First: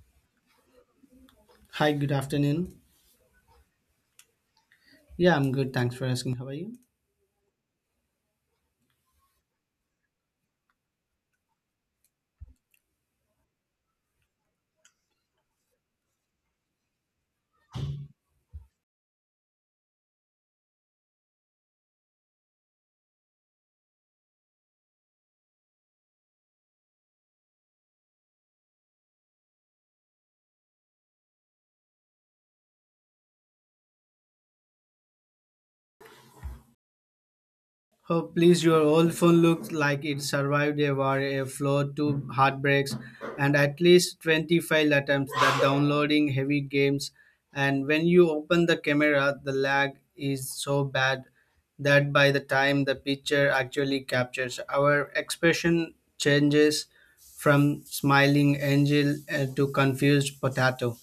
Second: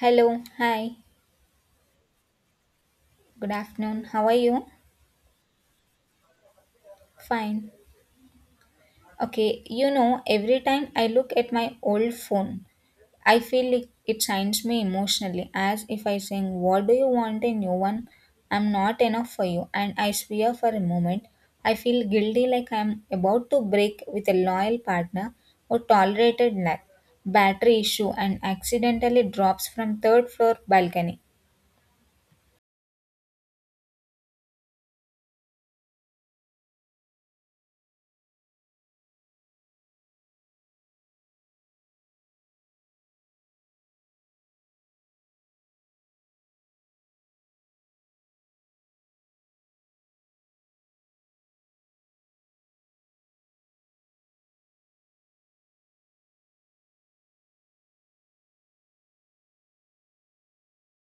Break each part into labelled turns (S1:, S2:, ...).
S1: Hello, hi,
S2: Hi, good afternoon.
S1: good afternoon. How are you?
S2: Yeah, I'm good. Thanks for asking. How are you?
S1: Fine. Okay, you know, every time I look at my old phone, I feel it shines me emotionally as if I saying, What do you want a new one? I'm not enough for you. And I swear for a moment, I feel guilty like I'm about to break with a loyal partner who tolerated lack, battery issue, and accidentally drops from third floor balcony.
S2: Oh, please, your old phone looks like it survived a war, a flood, two heartbreaks, and at least 20 file attempts that downloading heavy games. And when you open the camera, the lag is so bad that by the time the picture actually captures, our expression changes from smiling angel to confused potato.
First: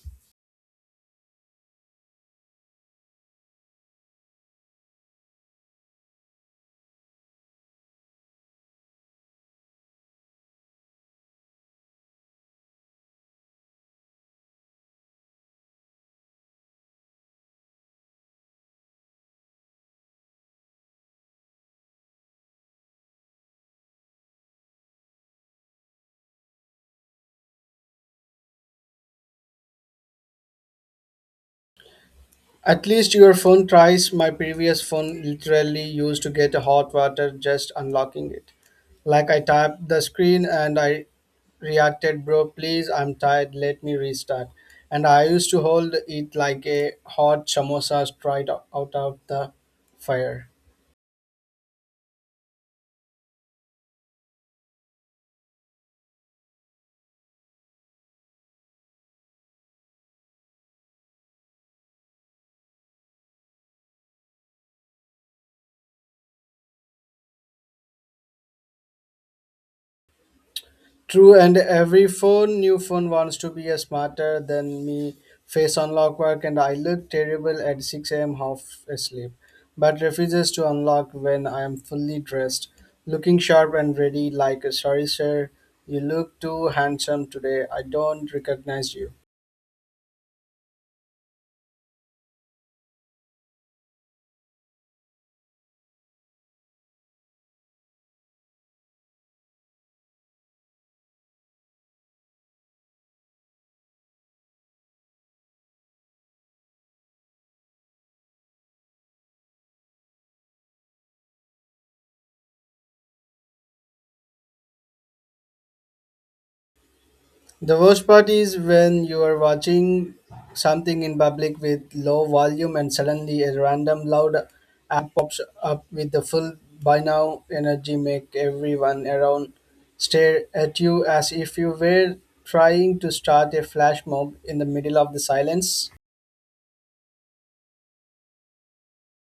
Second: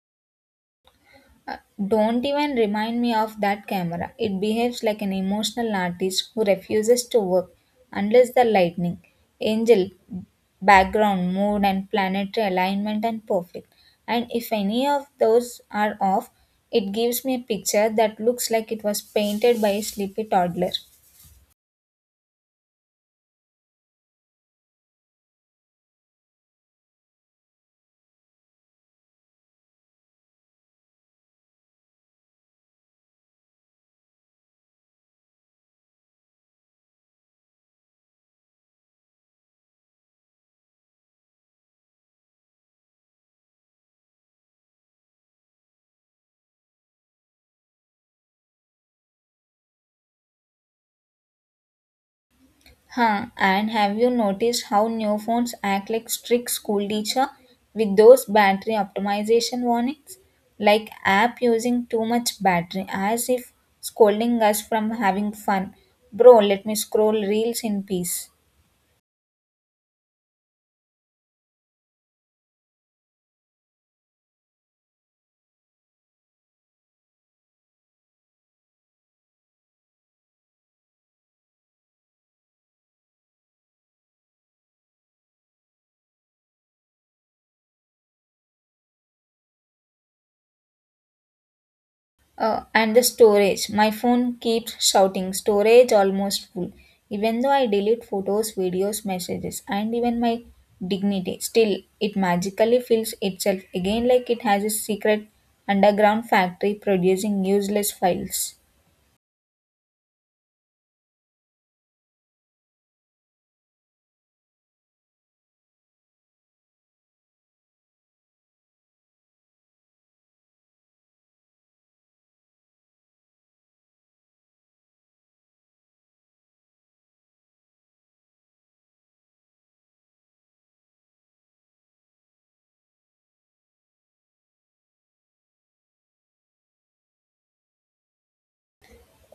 S1: Uh, Don't even remind me of that camera. It behaves like an emotional artist who refuses to work unless the lightning, angel, background, mood, and planetary alignment are perfect. And if any of those are off, it gives me a picture that looks like it was painted by a sleepy toddler.
S2: At least your phone tries. My previous phone literally used to get hot water just unlocking it. Like I tapped the screen and I reacted, bro, please, I'm tired, let me restart. And I used to hold it like a hot samosa straight out of the fire.
S1: Huh, and have you noticed how new phones act like strict school teacher with those battery optimization warnings? Like app using too much battery as if scolding us from having fun. Bro, let me scroll reels in peace.
S2: True, and every phone, new phone wants to be a smarter than me. Face unlock work, and I look terrible at 6 a.m. half asleep, but refuses to unlock when I am fully dressed, looking sharp and ready. Like, sorry, sir, you look too handsome today. I don't recognize you.
S1: And the storage. My phone keeps shouting, storage almost full. Even though I delete photos, videos, messages, and even my dignity, still it magically fills itself again like it has a secret underground factory producing useless files.
S2: The worst part is when you are watching something in public with low volume and suddenly a random loud ad pops up with the full by now energy make everyone around stare at you as if you were trying to start a flash mob in the middle of the silence.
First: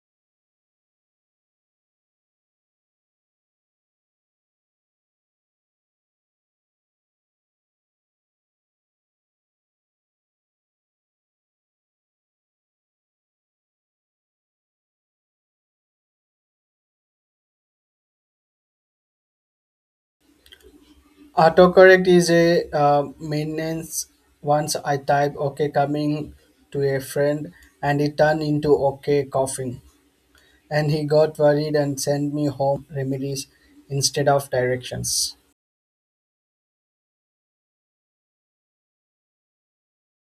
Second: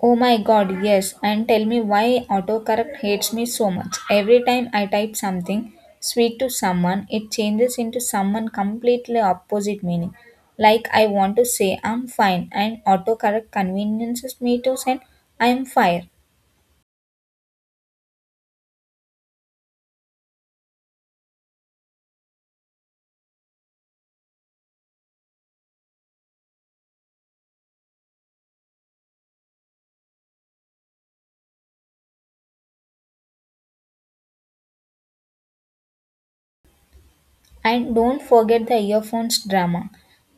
S1: Oh my god, yes. And tell me why autocorrect hates me so much. Every time I type something sweet to someone, it changes into someone completely opposite meaning. Like I want to say I'm fine and autocorrect conveniences me to send I'm fire.
S2: Autocorrect is a maintenance once I type okay coming to a friend and it turned into okay coughing. And he got worried and sent me home remedies instead of directions.
S1: And don't forget the earphones drama.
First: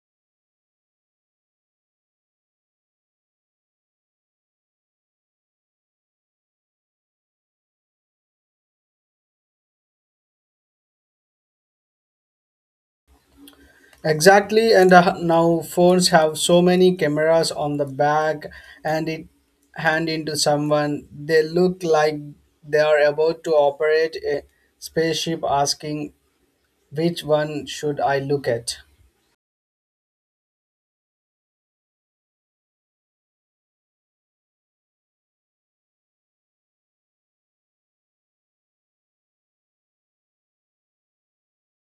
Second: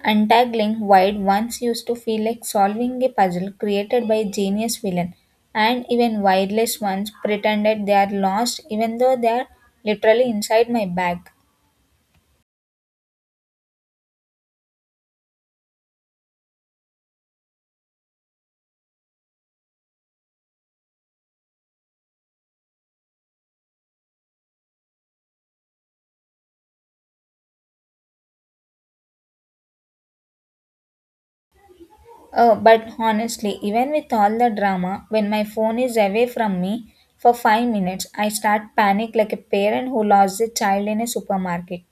S1: Untangling Wide once used to feel like solving a puzzle created by a genius villain, and even wireless ones pretended they are lost even though they are literally inside my bag.
S2: Exactly, and now phones have so many cameras on the back, and it hand into someone, they look like they are about to operate a spaceship, asking which one should I look at.
S1: Oh, but honestly, even with all the drama, when my phone is away from me for 5 minutes, I start panic like a parent who lost a child in a supermarket.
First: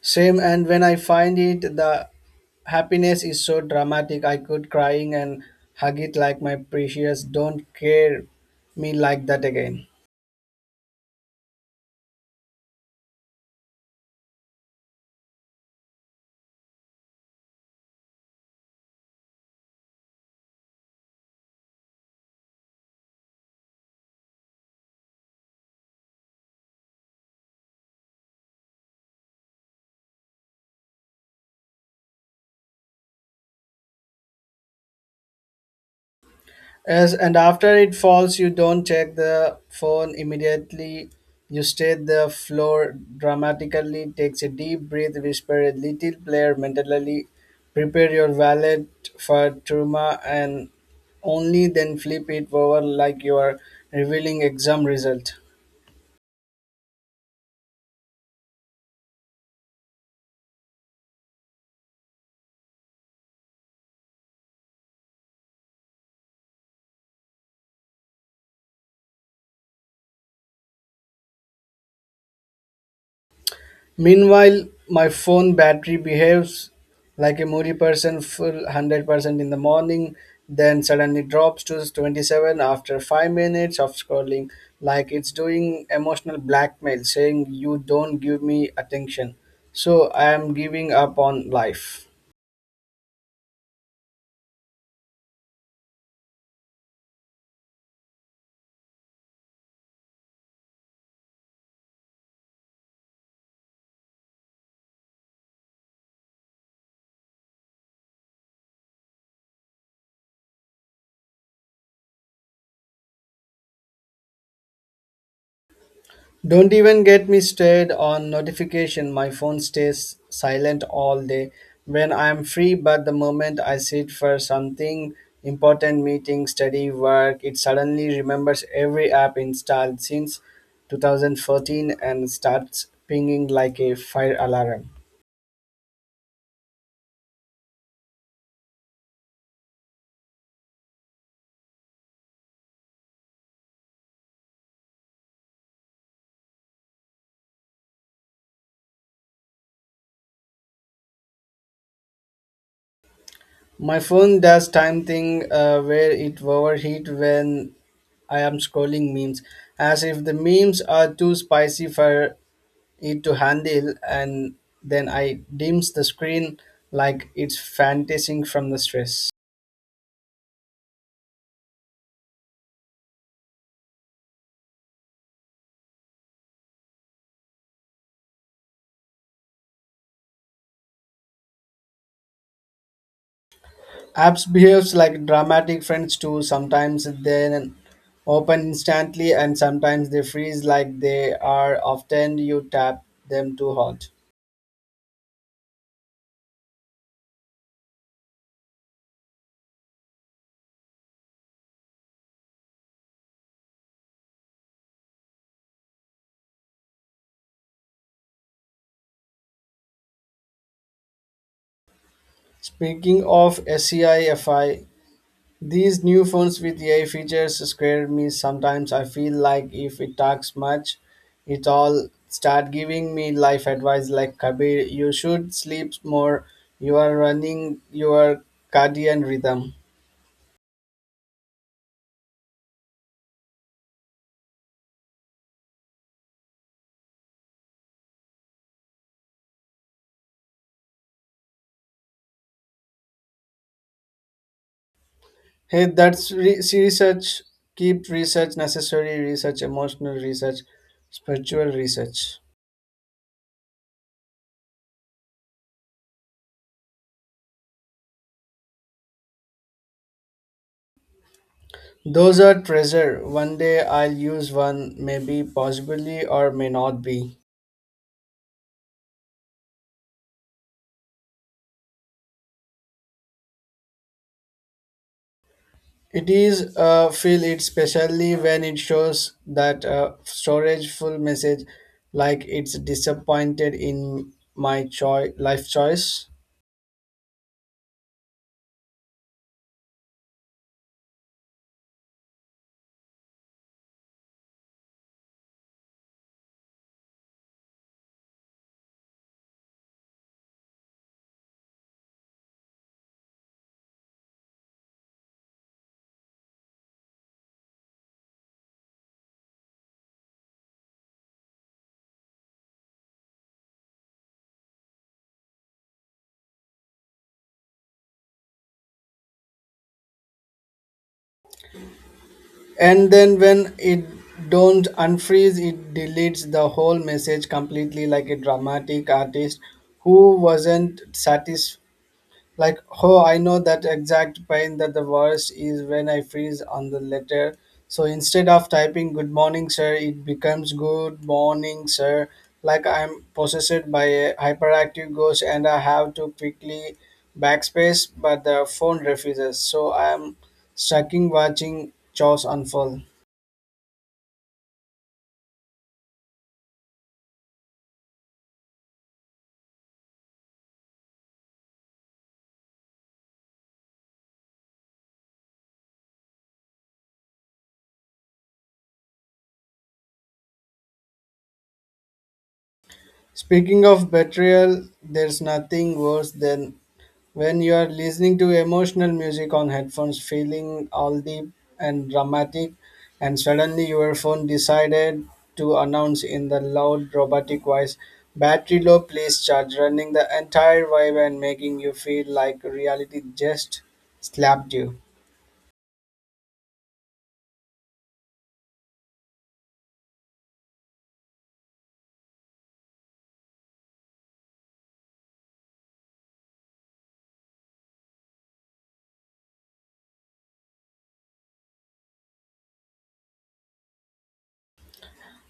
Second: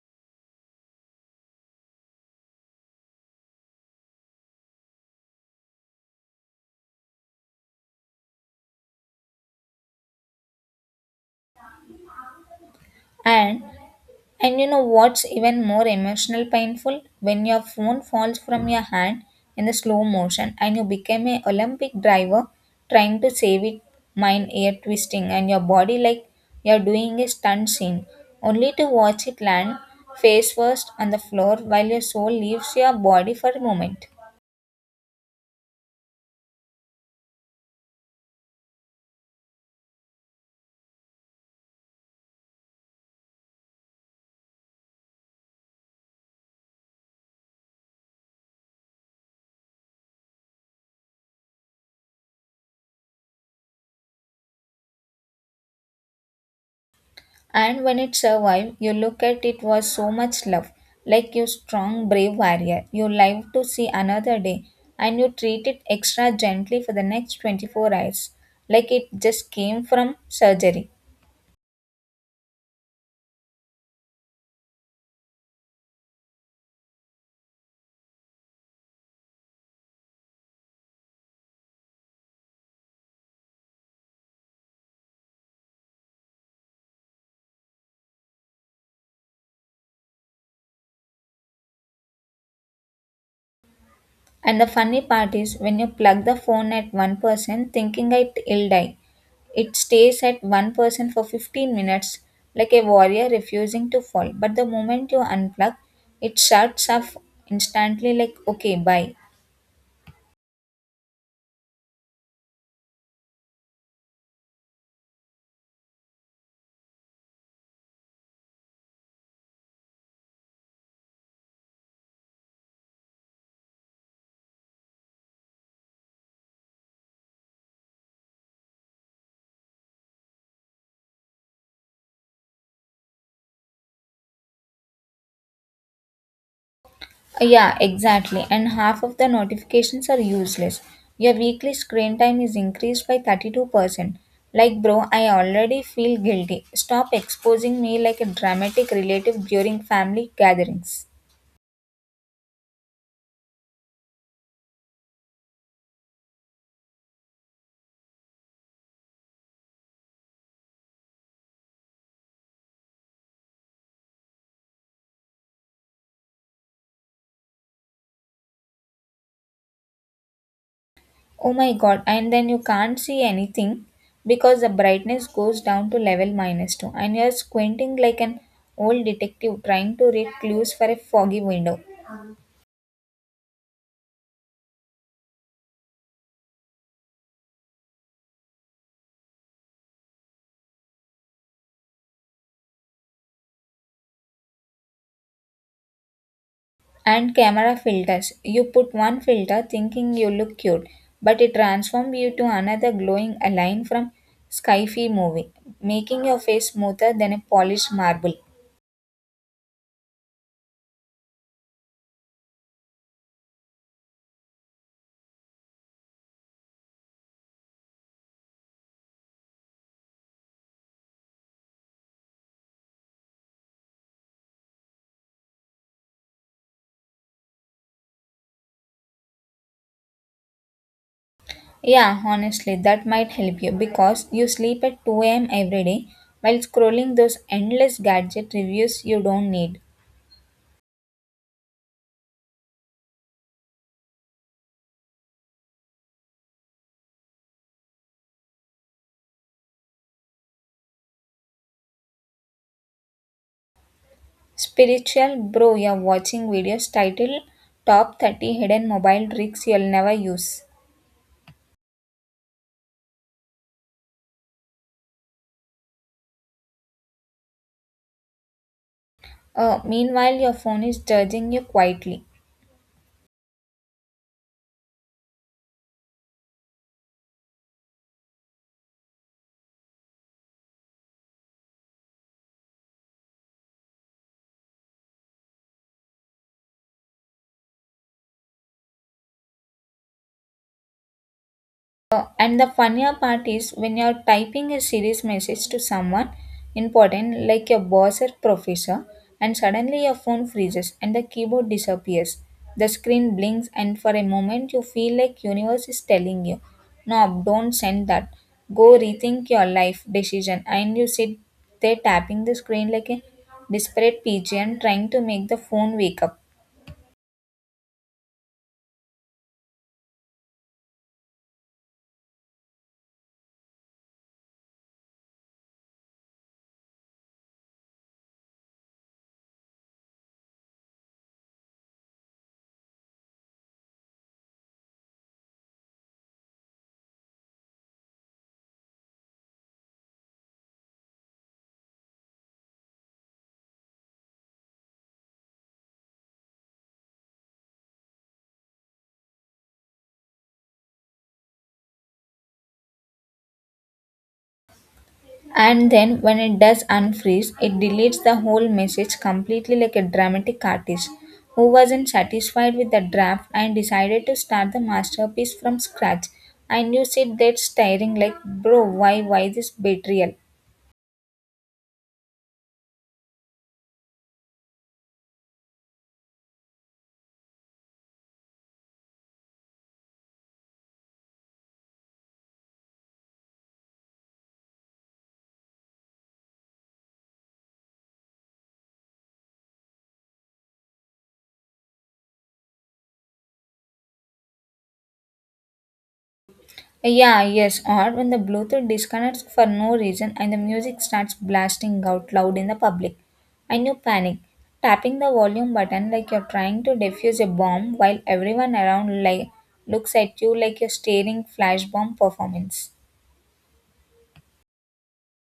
S2: Same, and when I find it, the happiness is so dramatic. I could crying and hug it like my precious. Don't care me like that again.
S1: And and you know what's even more emotional painful when your phone falls from your hand in the slow motion and you become a Olympic driver trying to save it, mind air twisting and your body like you're doing a stunt scene, only to watch it land face first on the floor while your soul leaves your body for a moment.
S2: Yes, and after it falls, you don't check the phone immediately. You stay the floor dramatically, takes a deep breath, whisper a little prayer mentally, prepare your wallet for trauma, and only then flip it over like you are revealing exam result.
S1: And when it survived, you look at it was so much love. Like you strong, brave warrior. You live to see another day and you treat it extra gently for the next 24 hours. Like it just came from surgery.
S2: Meanwhile, my phone battery behaves like a moody person full 100% in the morning, then suddenly drops to 27 after 5 minutes of scrolling, like it's doing emotional blackmail saying, you don't give me attention, so I am giving up on life.
S1: And the funny part is when you plug the phone at one person thinking it will die, it stays at one person for 15 minutes like a warrior refusing to fall. But the moment you unplug, it shuts off instantly like okay, bye.
S2: Don't even get me started on notification. My phone stays silent all day when I'm free, but the moment I sit for something important meeting, study, work, it suddenly remembers every app installed since 2014 and starts pinging like a fire alarm.
S1: Yeah, exactly. And half of the notifications are useless. Your weekly screen time is increased by 32%. Like, bro, I already feel guilty. Stop exposing me like a dramatic relative during family gatherings.
S2: My phone does time thing where it overheat when I am scrolling memes, as if the memes are too spicy for it to handle, and then I dims the screen like it's fantasizing from the stress.
S1: Oh my god, and then you can't see anything because the brightness goes down to level minus 2, and you're squinting like an old detective trying to read clues for a foggy window.
S2: Apps behaves like dramatic friends too. Sometimes they open instantly and sometimes they freeze like they are often you tap them too hard.
S1: And camera filters. You put one filter thinking you look cute, but it transforms you to another glowing line from Skyfi movie, making your face smoother than a polished marble.
S2: Speaking of SEIFI, these new phones with AI features scare me sometimes. I feel like if it talks much, it all start giving me life advice like, Kabir, you should sleep more. You are running your cardiac rhythm.
S1: Yeah, honestly, that might help you because you sleep at 2 a.m. every day while scrolling those endless gadget reviews you don't need.
S2: Hey, that's research. Keep research necessary research, emotional research, spiritual research.
S1: Spiritual Bro, you're watching videos titled Top 30 Hidden Mobile Tricks You'll Never Use.
S2: Those are treasure. One day I'll use one, maybe, possibly, or may not be.
S1: Meanwhile, your phone is judging you quietly.
S2: It is feel it, especially when it shows that storage full message like it's disappointed in my life choice.
S1: And the funnier part is when you're typing a serious message to someone important, like your boss or professor, and suddenly your phone freezes and the keyboard disappears. The screen blinks, and for a moment you feel like universe is telling you, "No, don't send that. Go rethink your life decision." And you sit there tapping the screen like a desperate pigeon, trying to make the phone wake up.
S2: And then when it don't unfreeze, it deletes the whole message completely like a dramatic artist who wasn't Like, oh, I know that exact pain. That the worst is when I freeze on the letter. So instead of typing good morning, sir, it becomes good morning, sir. Like I'm possessed by a hyperactive ghost and I have to quickly backspace, but the phone refuses. So I'm sucking watching chores unfold.
S1: And then when it does unfreeze, it deletes the whole message completely like a dramatic artist who wasn't satisfied with the draft and decided to start the masterpiece from scratch. And you sit there staring like bro, why this betrayal.
S2: Speaking of betrayal, there's nothing worse than when you are listening to emotional music on headphones, feeling all deep and dramatic, and suddenly your phone decided to announce in the loud robotic voice, battery low, please charge, running the entire vibe and making you feel like reality just slapped you.
S1: Yeah, yes, or when the Bluetooth disconnects for no reason and the music starts blasting out loud in the public. And you panic, tapping the volume button like you're trying to defuse a bomb while everyone around like looks at you like you're staring flash bomb performance.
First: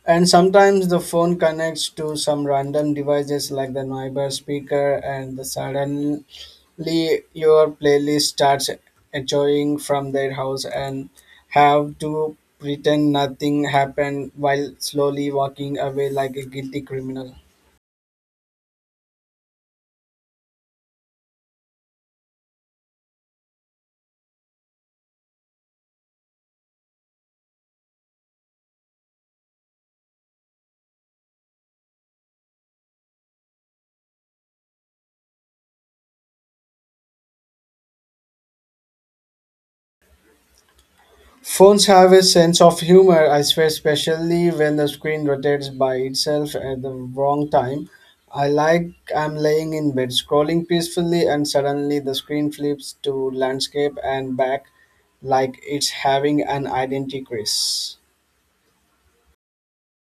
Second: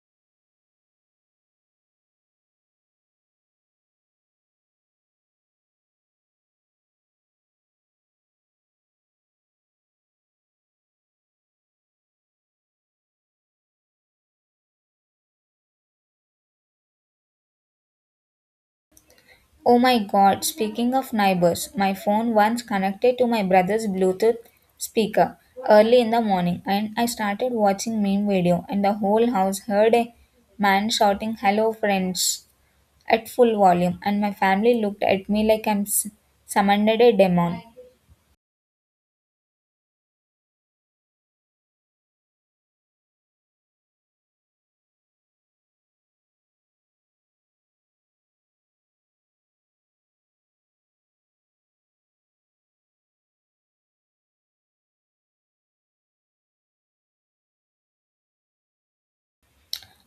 S2: And sometimes the phone connects to some random devices like the neighbor speaker, and the sudden play your playlist starts enjoying from their house and have to pretend nothing happened while slowly walking away like a guilty criminal.
S1: Oh my god, speaking of neighbors, my phone once connected to my brother's Bluetooth speaker early in the morning and I started watching meme video and the whole house heard a man shouting hello friends at full volume and my family looked at me like summoned a demon.
S2: Phones have a sense of humor, I swear, especially when the screen rotates by itself at the wrong time. I like I'm laying in bed scrolling peacefully and suddenly the screen flips to landscape and back like it's having an identity crisis.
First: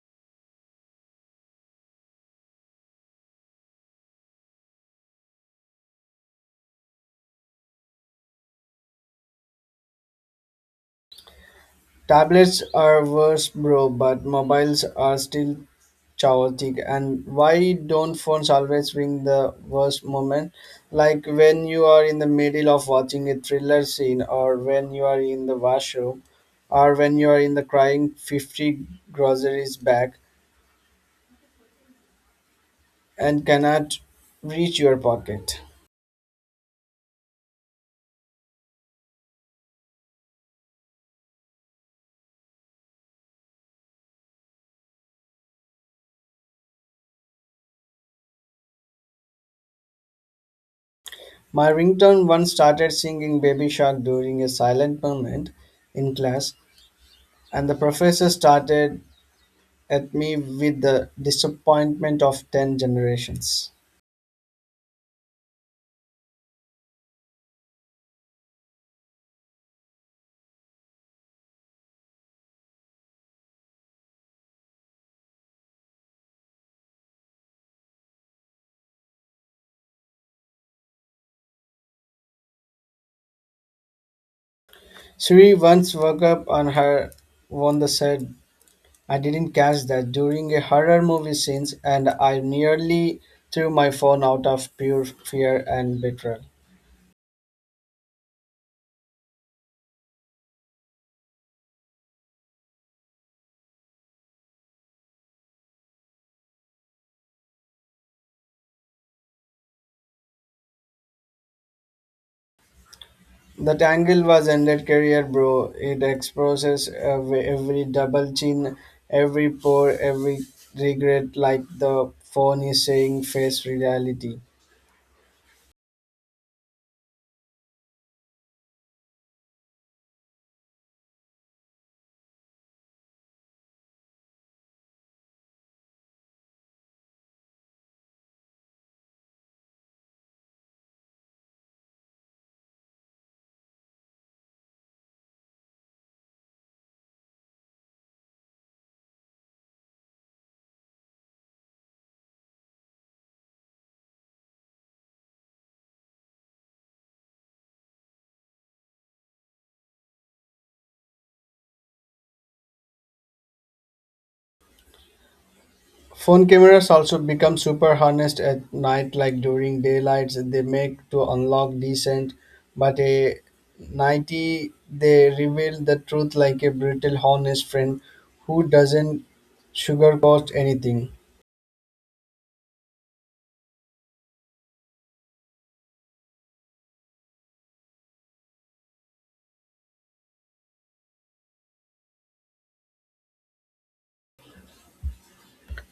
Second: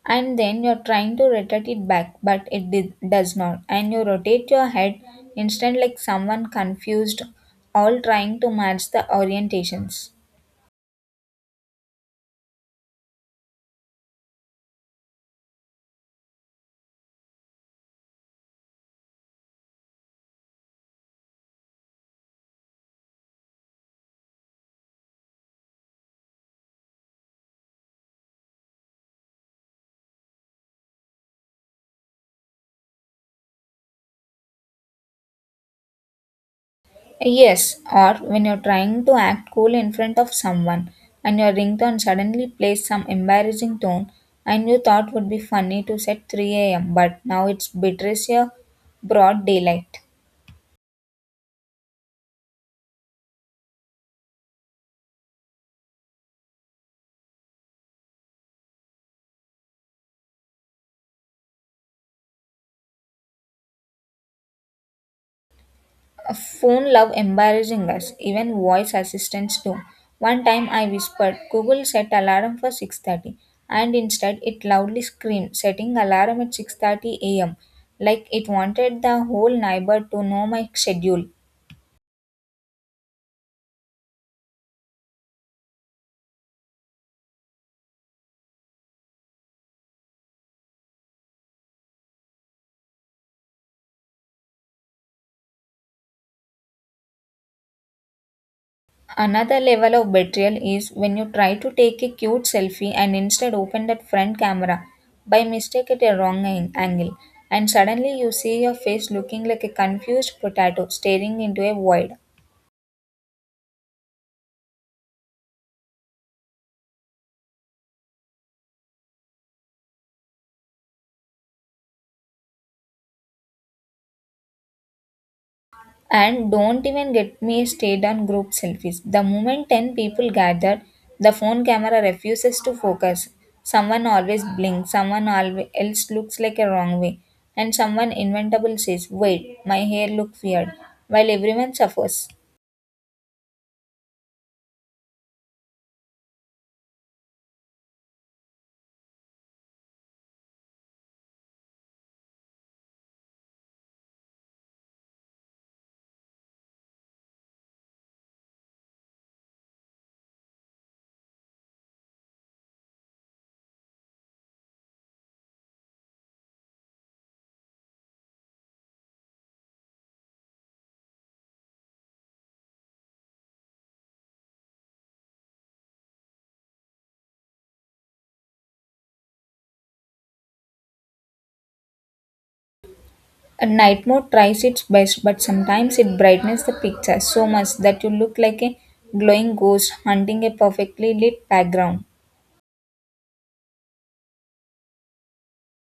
S1: And then you're trying to rotate it back but it does not and you rotate your head instant like someone confused all trying to match the orientations.
S2: Tablets are worse, bro, but mobiles are still chaotic. And why don't phones always bring the worst moment? Like when you are in the middle of watching a thriller scene, or when you are in the washroom, or when you are in the crying 50 groceries bag and cannot reach your pocket.
S1: Yes, or when you're trying to act cool in front of someone and your ringtone suddenly plays some embarrassing tone and you thought would be funny to set 3 a.m. but now it's betrays your broad daylight.
S2: My ringtone once started singing Baby Shark during a silent moment in class, and the professor started at me with the disappointment of 10 generations.
S1: Phone love embarrassing us, even voice assistants do. One time I whispered, Google set alarm for 6:30 and instead it loudly screamed, setting alarm at 6:30 a.m. like it wanted the whole neighbor to know my schedule.
S2: Sri once woke up on her one that said, I didn't catch that during a horror movie scenes and I nearly threw my phone out of pure fear and betrayal.
S1: Another level of betrayal is when you try to take a cute selfie and instead open that front camera by mistake at a wrong angle, and suddenly you see your face looking like a confused potato staring into a void.
S2: That angle was ended career, bro. It exposes every double chin, every pore, every regret, like the phone is saying face reality.
S1: And don't even get me started on group selfies. The moment 10 people gather, the phone camera refuses to focus. Someone always blinks, someone always else looks like a wrong way, and someone inventable says, Wait, my hair look weird, while everyone suffers.
S2: Phone cameras also become super harnessed at night, like during daylights. They make to unlock decent, but a nighty they reveal the truth like a brutal honest friend who doesn't sugarcoat anything.
S1: A night mode tries its best, but sometimes it brightens the picture so much that you look like a glowing ghost hunting a perfectly lit background.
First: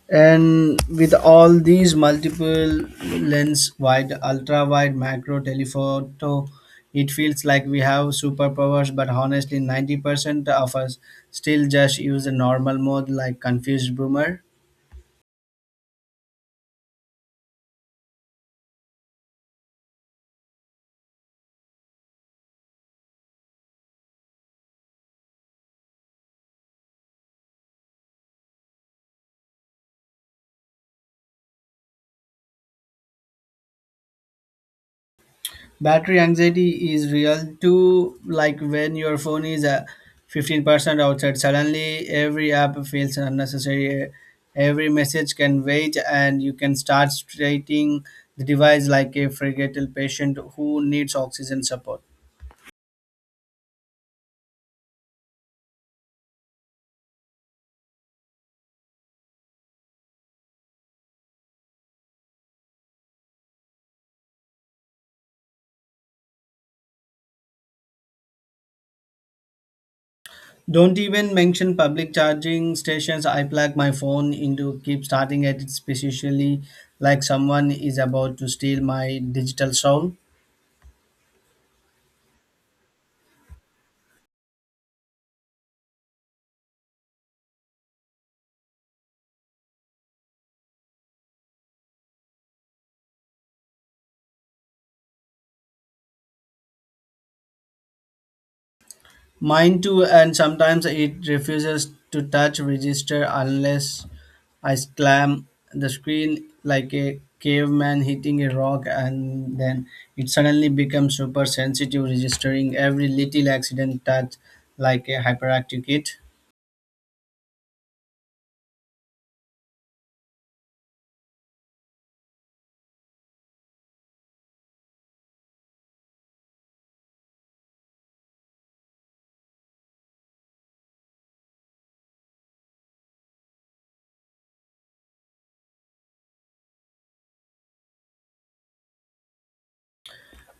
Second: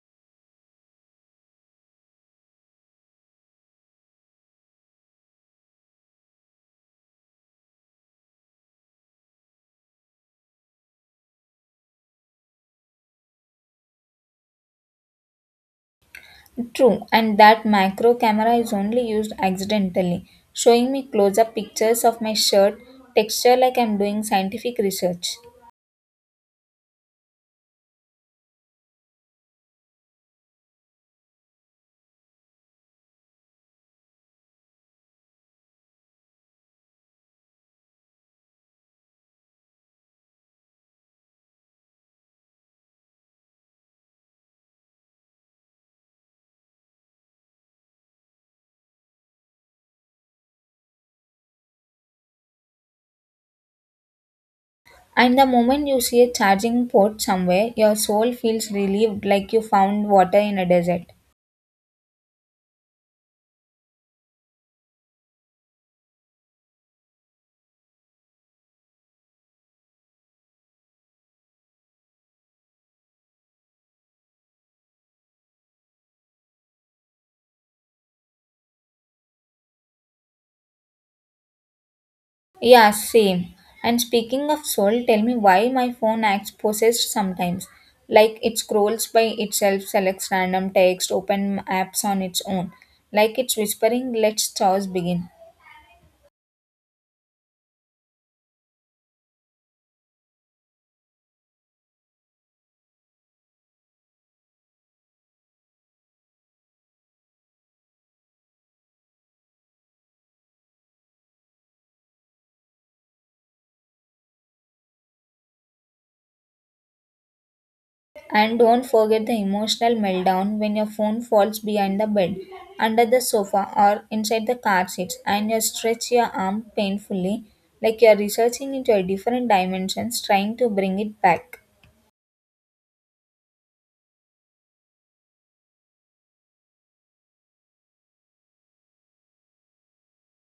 S2: And with all these multiple lens wide, ultra wide, macro, telephoto, it feels like we have superpowers, but honestly, 90% of us still just use the normal mode like confused boomer.
S1: True, and that macro camera is only used accidentally, showing me close up pictures of my shirt texture like I'm doing scientific research.
S2: Battery anxiety is real too, like when your phone is 15% outside, suddenly every app feels unnecessary. Every message can wait, and you can start treating the device like a fragile patient who needs oxygen support.
S1: And the moment you see a charging port somewhere, your soul feels relieved like you found water in a desert.
S2: Don't even mention public charging stations. I plug my phone into keep starting at it, especially like someone is about to steal my digital soul.
S1: Yeah, same. And speaking of soul, tell me why my phone acts possessed sometimes. Like it scrolls by itself, selects random text, open apps on its own. Like it's whispering, let's chores begin.
S2: Mine too, and sometimes it refuses to touch register unless I slam the screen like a caveman hitting a rock, and then it suddenly becomes super sensitive, registering every little accident touch like a hyperactive kid.
S1: And don't forget the emotional meltdown when your phone falls behind the bed, under the sofa, or inside the car seats, and you stretch your arm painfully, like you're researching into a different dimensions, trying to bring it back.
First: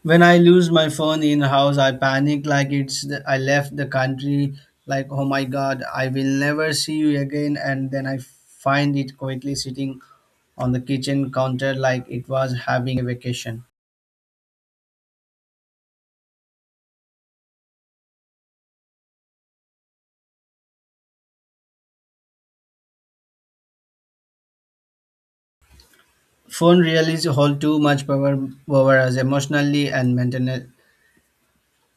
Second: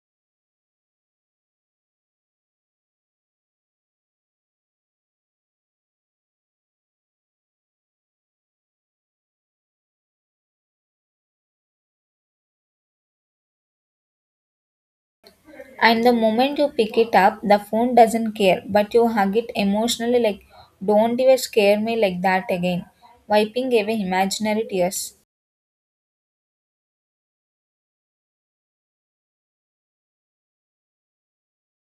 S2: When I lose my phone in house, I panic like it's the, I left the country. Like oh my god, I will never see you again, and then I find it quietly sitting on the kitchen counter like it was having a vacation.
S1: And the moment you pick it up, the phone doesn't care, but you hug it emotionally like, don't even scare me like that again, wiping away imaginary tears.
S2: Phone really hold too much power over us emotionally and mentally.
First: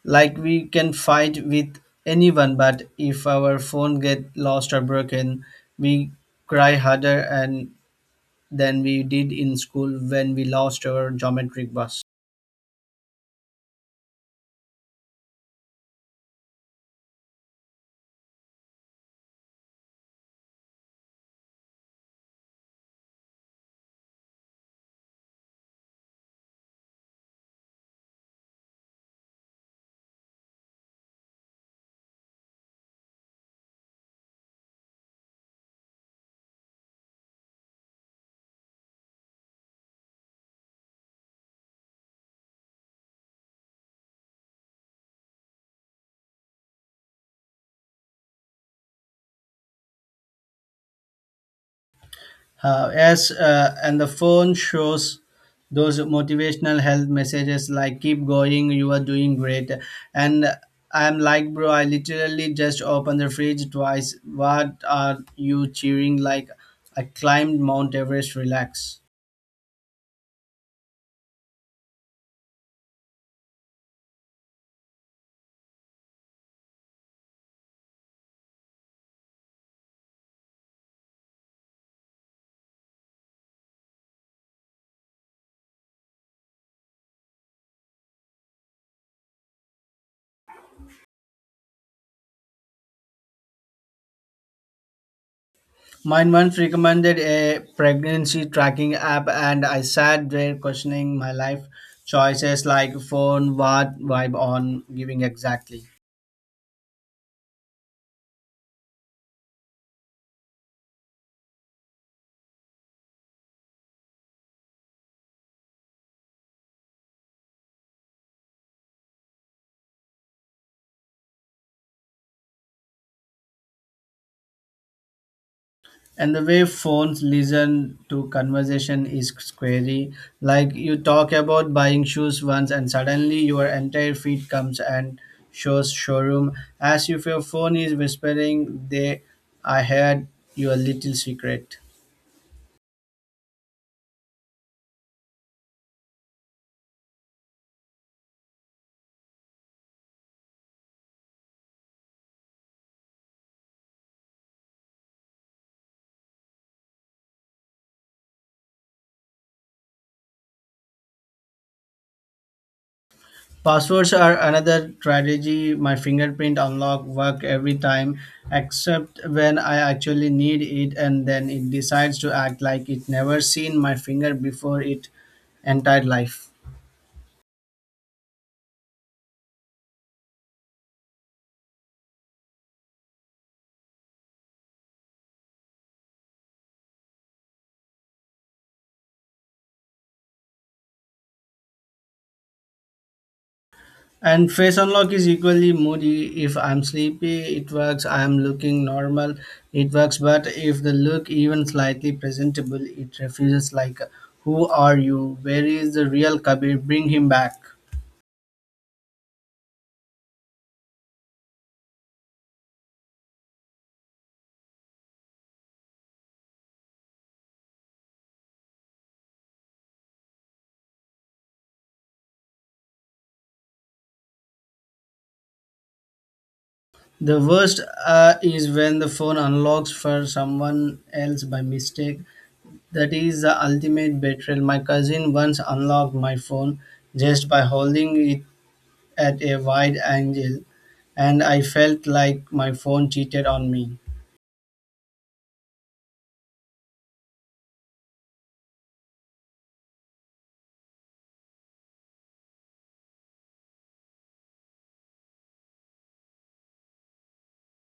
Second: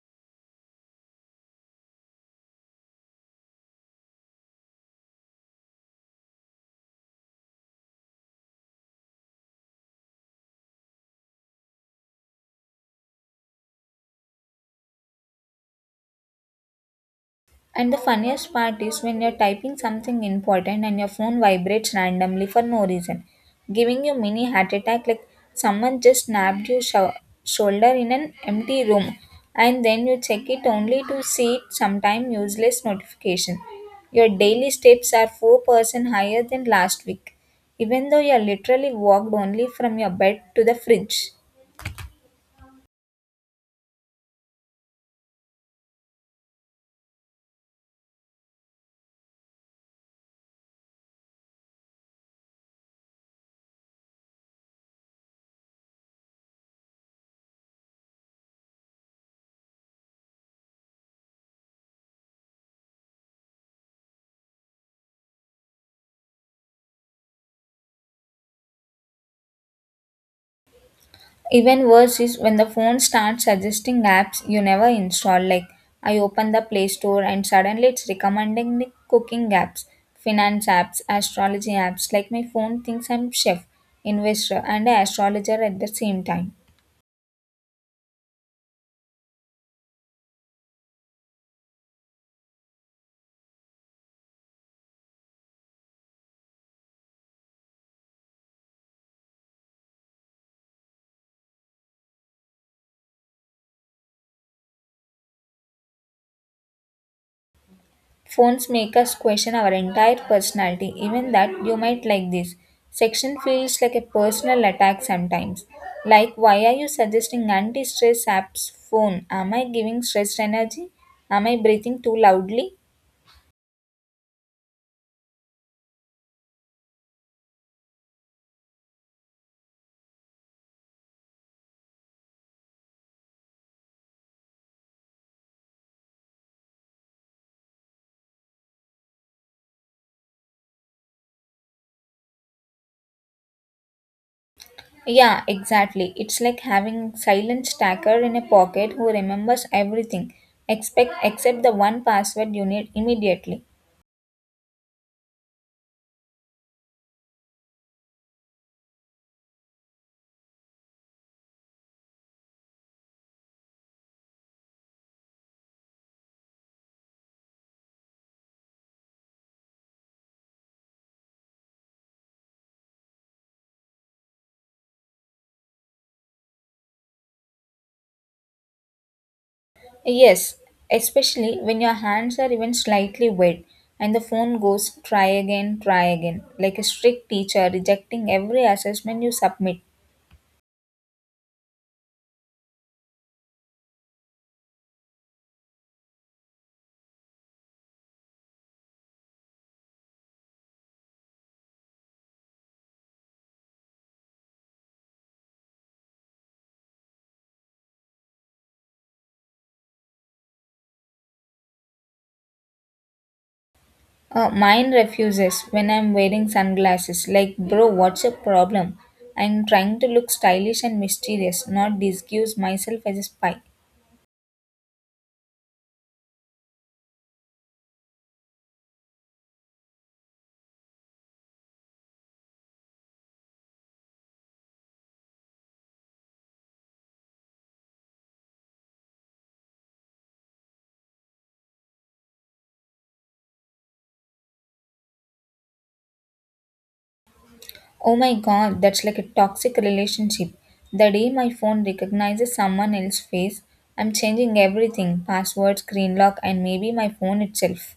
S2: Like we can fight with anyone, but if our phone get lost or broken, we cry harder and than we did in school when we lost our geometric bus.
S1: And the funniest part is when you're typing something important and your phone vibrates randomly for no reason, giving you mini heart attack like someone just snapped your shoulder in an empty room and then you check it only to see it sometime useless notification. Your daily steps are 4% higher than last week, even though you literally walked only from your bed to the fridge.
S2: Yes, and the phone shows those motivational health messages like "Keep going, you are doing great," and I'm like, bro, I literally just opened the fridge twice. What are you cheering like? I climbed Mount Everest. Relax.
S1: Even worse is when the phone starts suggesting apps you never install. Like I open the Play Store and suddenly it's recommending me cooking apps, finance apps, astrology apps. Like my phone thinks I'm chef, investor, and astrologer at the same time.
S2: Mine once recommended a pregnancy tracking app, and I sat there questioning my life choices like phone, what vibe on, giving exactly.
S1: Phones make us question our entire personality. Even that you might like this section feels like a personal attack sometimes. Like why are you suggesting anti-stress apps phone? Am I giving stressed energy? Am I breathing too loudly?
S2: And the way phones listen to conversation is scary, like you talk about buying shoes once and suddenly your entire feed comes and shows showroom as if your phone is whispering, they I heard your little secret.
S1: Yeah, exactly. It's like having silent stacker in a pocket who remembers everything, expect except the one password you need immediately.
S2: Passwords are another strategy. My fingerprint unlock work every time except when I actually need it, and then it decides to act like it never seen my finger before it entire life.
S1: Yes, especially when your hands are even slightly wet and the phone goes try again, like a strict teacher rejecting every assessment you submit.
S2: And face unlock is equally moody. If I'm sleepy, it works. I'm looking normal, it works. But if the look even slightly presentable, it refuses like, who are you? Where is the real Kabir? Bring him back.
S1: Mine refuses when I'm wearing sunglasses, like, bro, what's your problem? I'm trying to look stylish and mysterious, not disguise myself as a spy.
S2: The worst is when the phone unlocks for someone else by mistake. That is the ultimate betrayal. My cousin once unlocked my phone just by holding it at a wide angle, and I felt like my phone cheated on me.
S1: Oh my god, that's like a toxic relationship. The day my phone recognizes someone else's face, I'm changing everything password, screen lock, and maybe my phone itself.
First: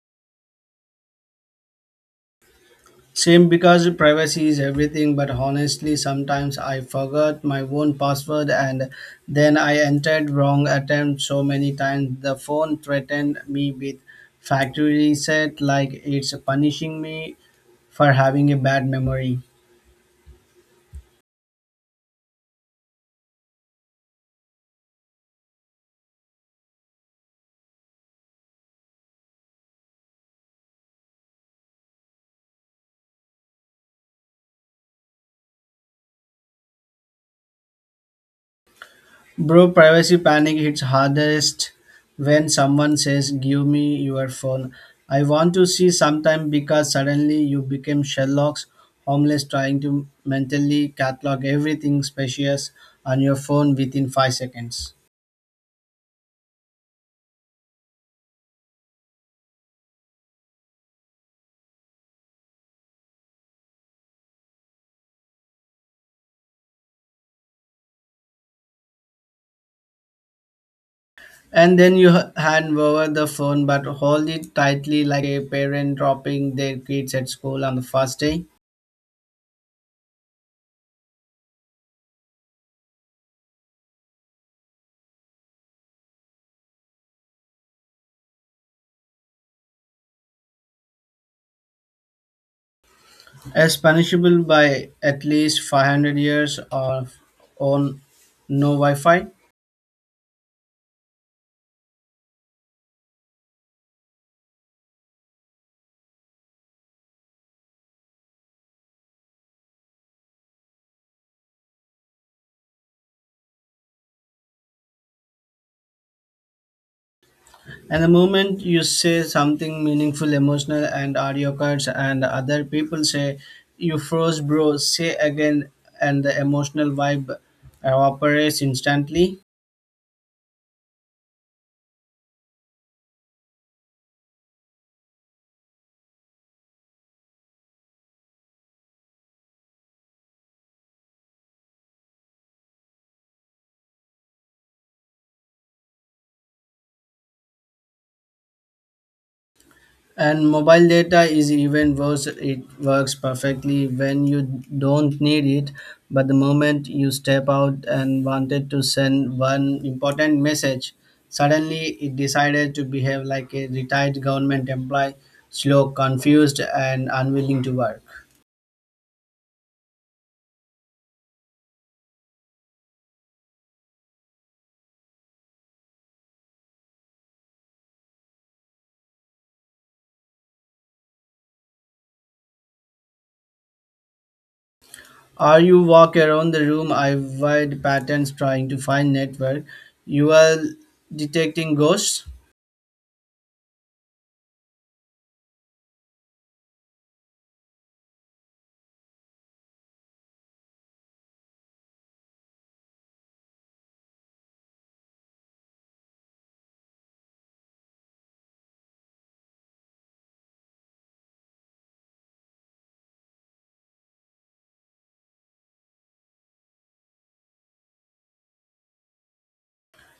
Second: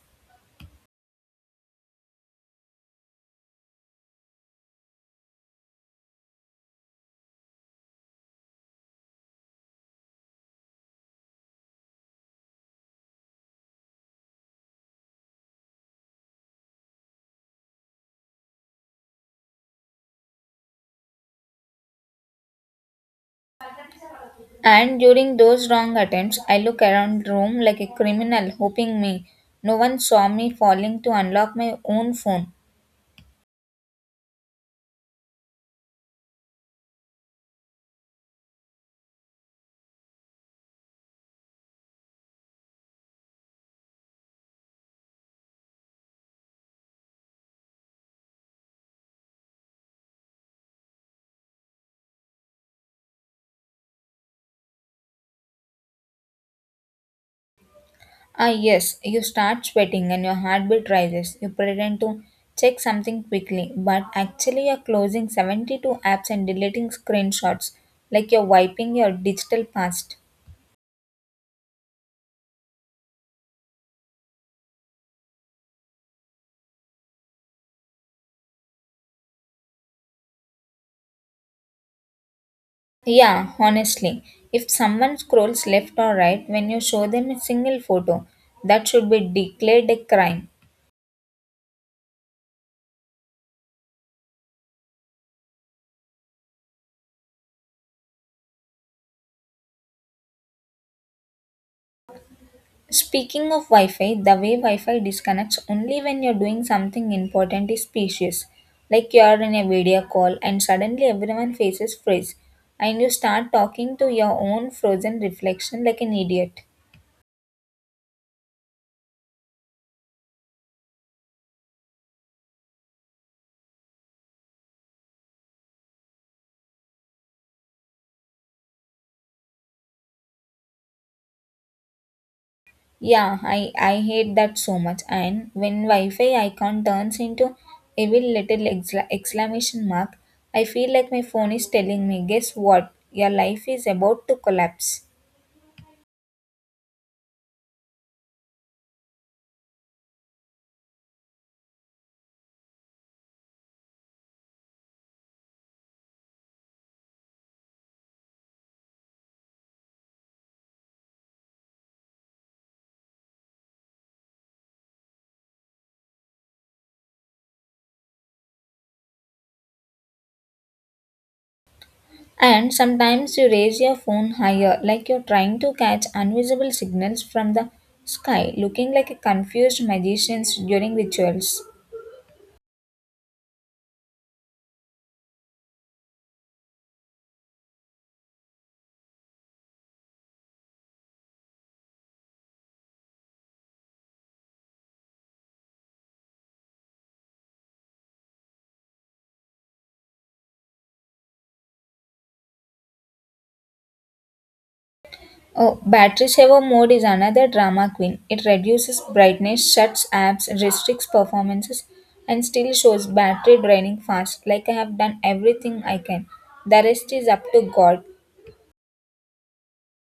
S2: Same because privacy is everything, but honestly, sometimes I forgot my own password and then I entered wrong attempt so many times the phone threatened me with factory reset like it's punishing me for having a bad memory.
S1: And during those wrong attempts, I look around the room like a criminal, hoping me. No one saw me falling to unlock my own phone.
S2: Bro, privacy panic hits hardest when someone says, give me your phone. I want to see sometime because suddenly you became Sherlock's homeless trying to mentally catalog everything spacious on your phone within five seconds.
S1: Ah, yes, you start sweating and your heartbeat rises. You pretend to check something quickly, but actually, you're closing 72 apps and deleting screenshots like you're wiping your digital past.
S2: And then you hand over the phone but hold it tightly like a parent dropping their kids at school on the first day.
S1: Yeah, honestly, if someone scrolls left or right when you show them a single photo, that should be declared a crime.
S2: As punishable by at least 500 years of on no Wi Fi.
S1: Speaking of Wi Fi, the way Wi Fi disconnects only when you're doing something important is specious. Like you are in a video call and suddenly everyone faces freeze, and you start talking to your own frozen reflection like an idiot.
S2: And the moment you say something meaningful, emotional, and audio cards, and other people say, you froze, bro, say again, and the emotional vibe evaporates instantly.
S1: Yeah, I hate that so much. And when Wi Fi icon turns into evil little exclamation mark, I feel like my phone is telling me, guess what? Your life is about to collapse.
S2: And mobile data is even worse, it works perfectly when you don't need it. But the moment you step out and wanted to send one important message, suddenly it decided to behave like a retired government employee, slow, confused, and unwilling to work.
S1: And sometimes you raise your phone higher, like you're trying to catch invisible signals from the sky, looking like a confused magician during rituals.
S2: Or you walk around the room, I avoid patterns trying to find network. You are detecting ghosts.
S1: Oh, battery saver mode is another drama queen. It reduces brightness, shuts apps, restricts performances, and still shows battery draining fast, like I have done everything I can. The rest is up to God.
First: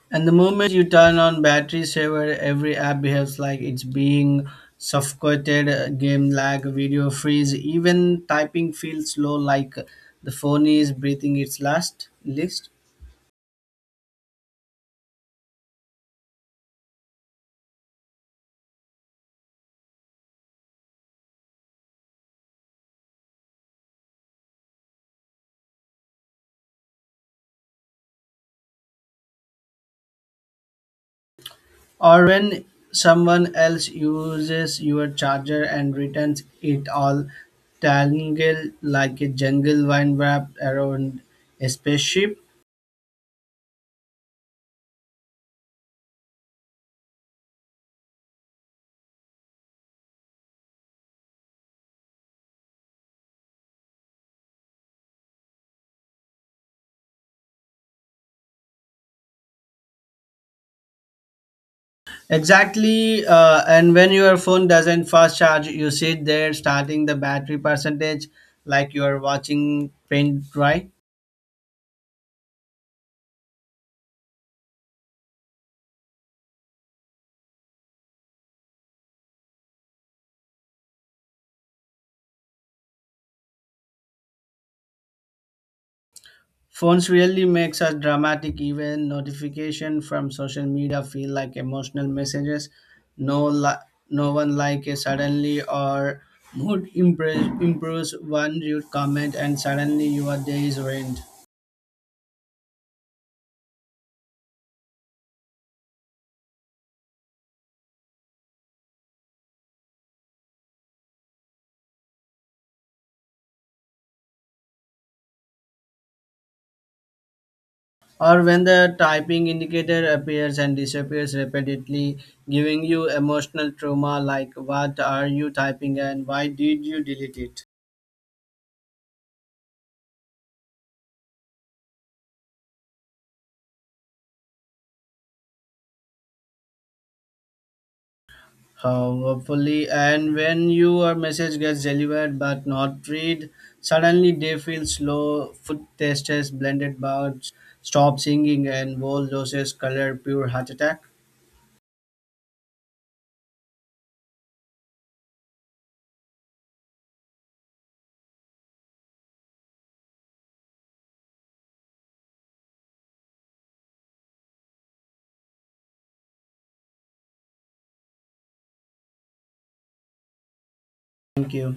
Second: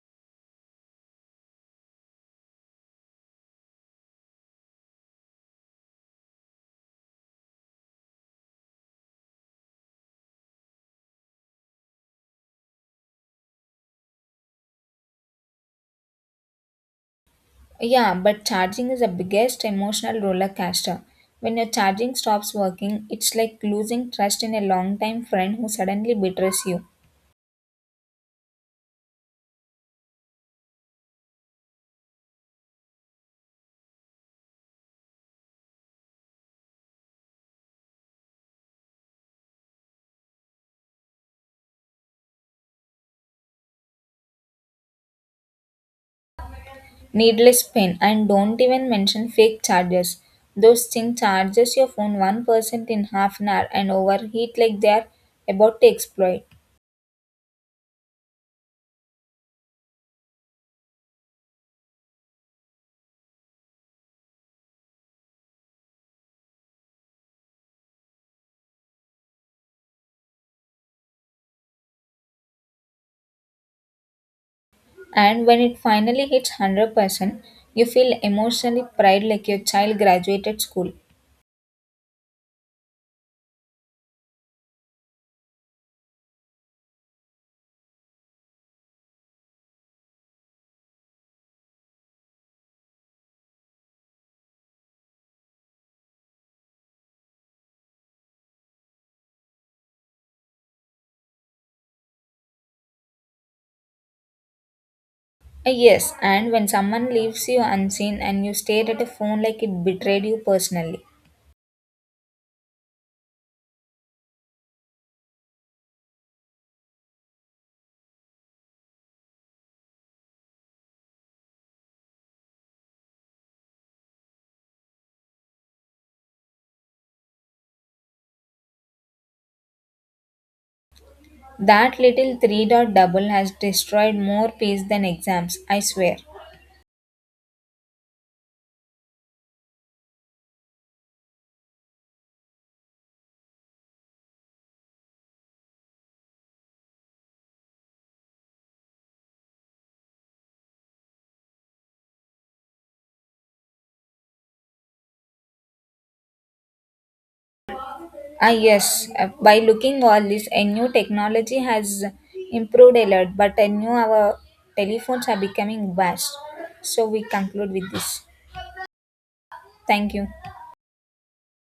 S2: And the moment you turn on battery saver, every app behaves like it's being suffocated, game lag, video freeze, even typing feels slow like the phone is breathing its last list.
S1: Yeah, but charging is the biggest emotional roller coaster. When your charging stops working, it's like losing trust in a longtime friend who suddenly betrays you.
S2: Or when someone else uses your charger and returns it all tangled like a jungle vine wrapped around a spaceship.
S1: Needless pain, and don't even mention fake chargers. Those thing charges your phone 1% in half an hour and overheat like they are about to explode.
S2: Exactly, and when your phone doesn't fast charge, you sit there starting the battery percentage like you are watching paint dry.
S1: And when it finally hits 100%, you feel emotionally pride like your child graduated school.
S2: Phones really makes a dramatic event notification from social media feel like emotional messages. No, no one like a suddenly or mood improves one rude comment and suddenly your day is ruined.
S1: Yes, and when someone leaves you unseen and you stare at a phone like it betrayed you personally,
S2: Or when the typing indicator appears and disappears repeatedly, giving you emotional trauma like what are you typing and why did you delete it?
S1: that little three dot double has destroyed more peace than exams, I swear.
S2: Hopefully, and when your message gets delivered but not read, suddenly they feel slow. Food testers, blended bouts, stop singing, and whole doses color pure heart attack.
S1: Ah, yes, by looking all this, a new technology has improved a lot, but I know our telephones are becoming vast. So we conclude with this. Thank you.
S2: Thank you.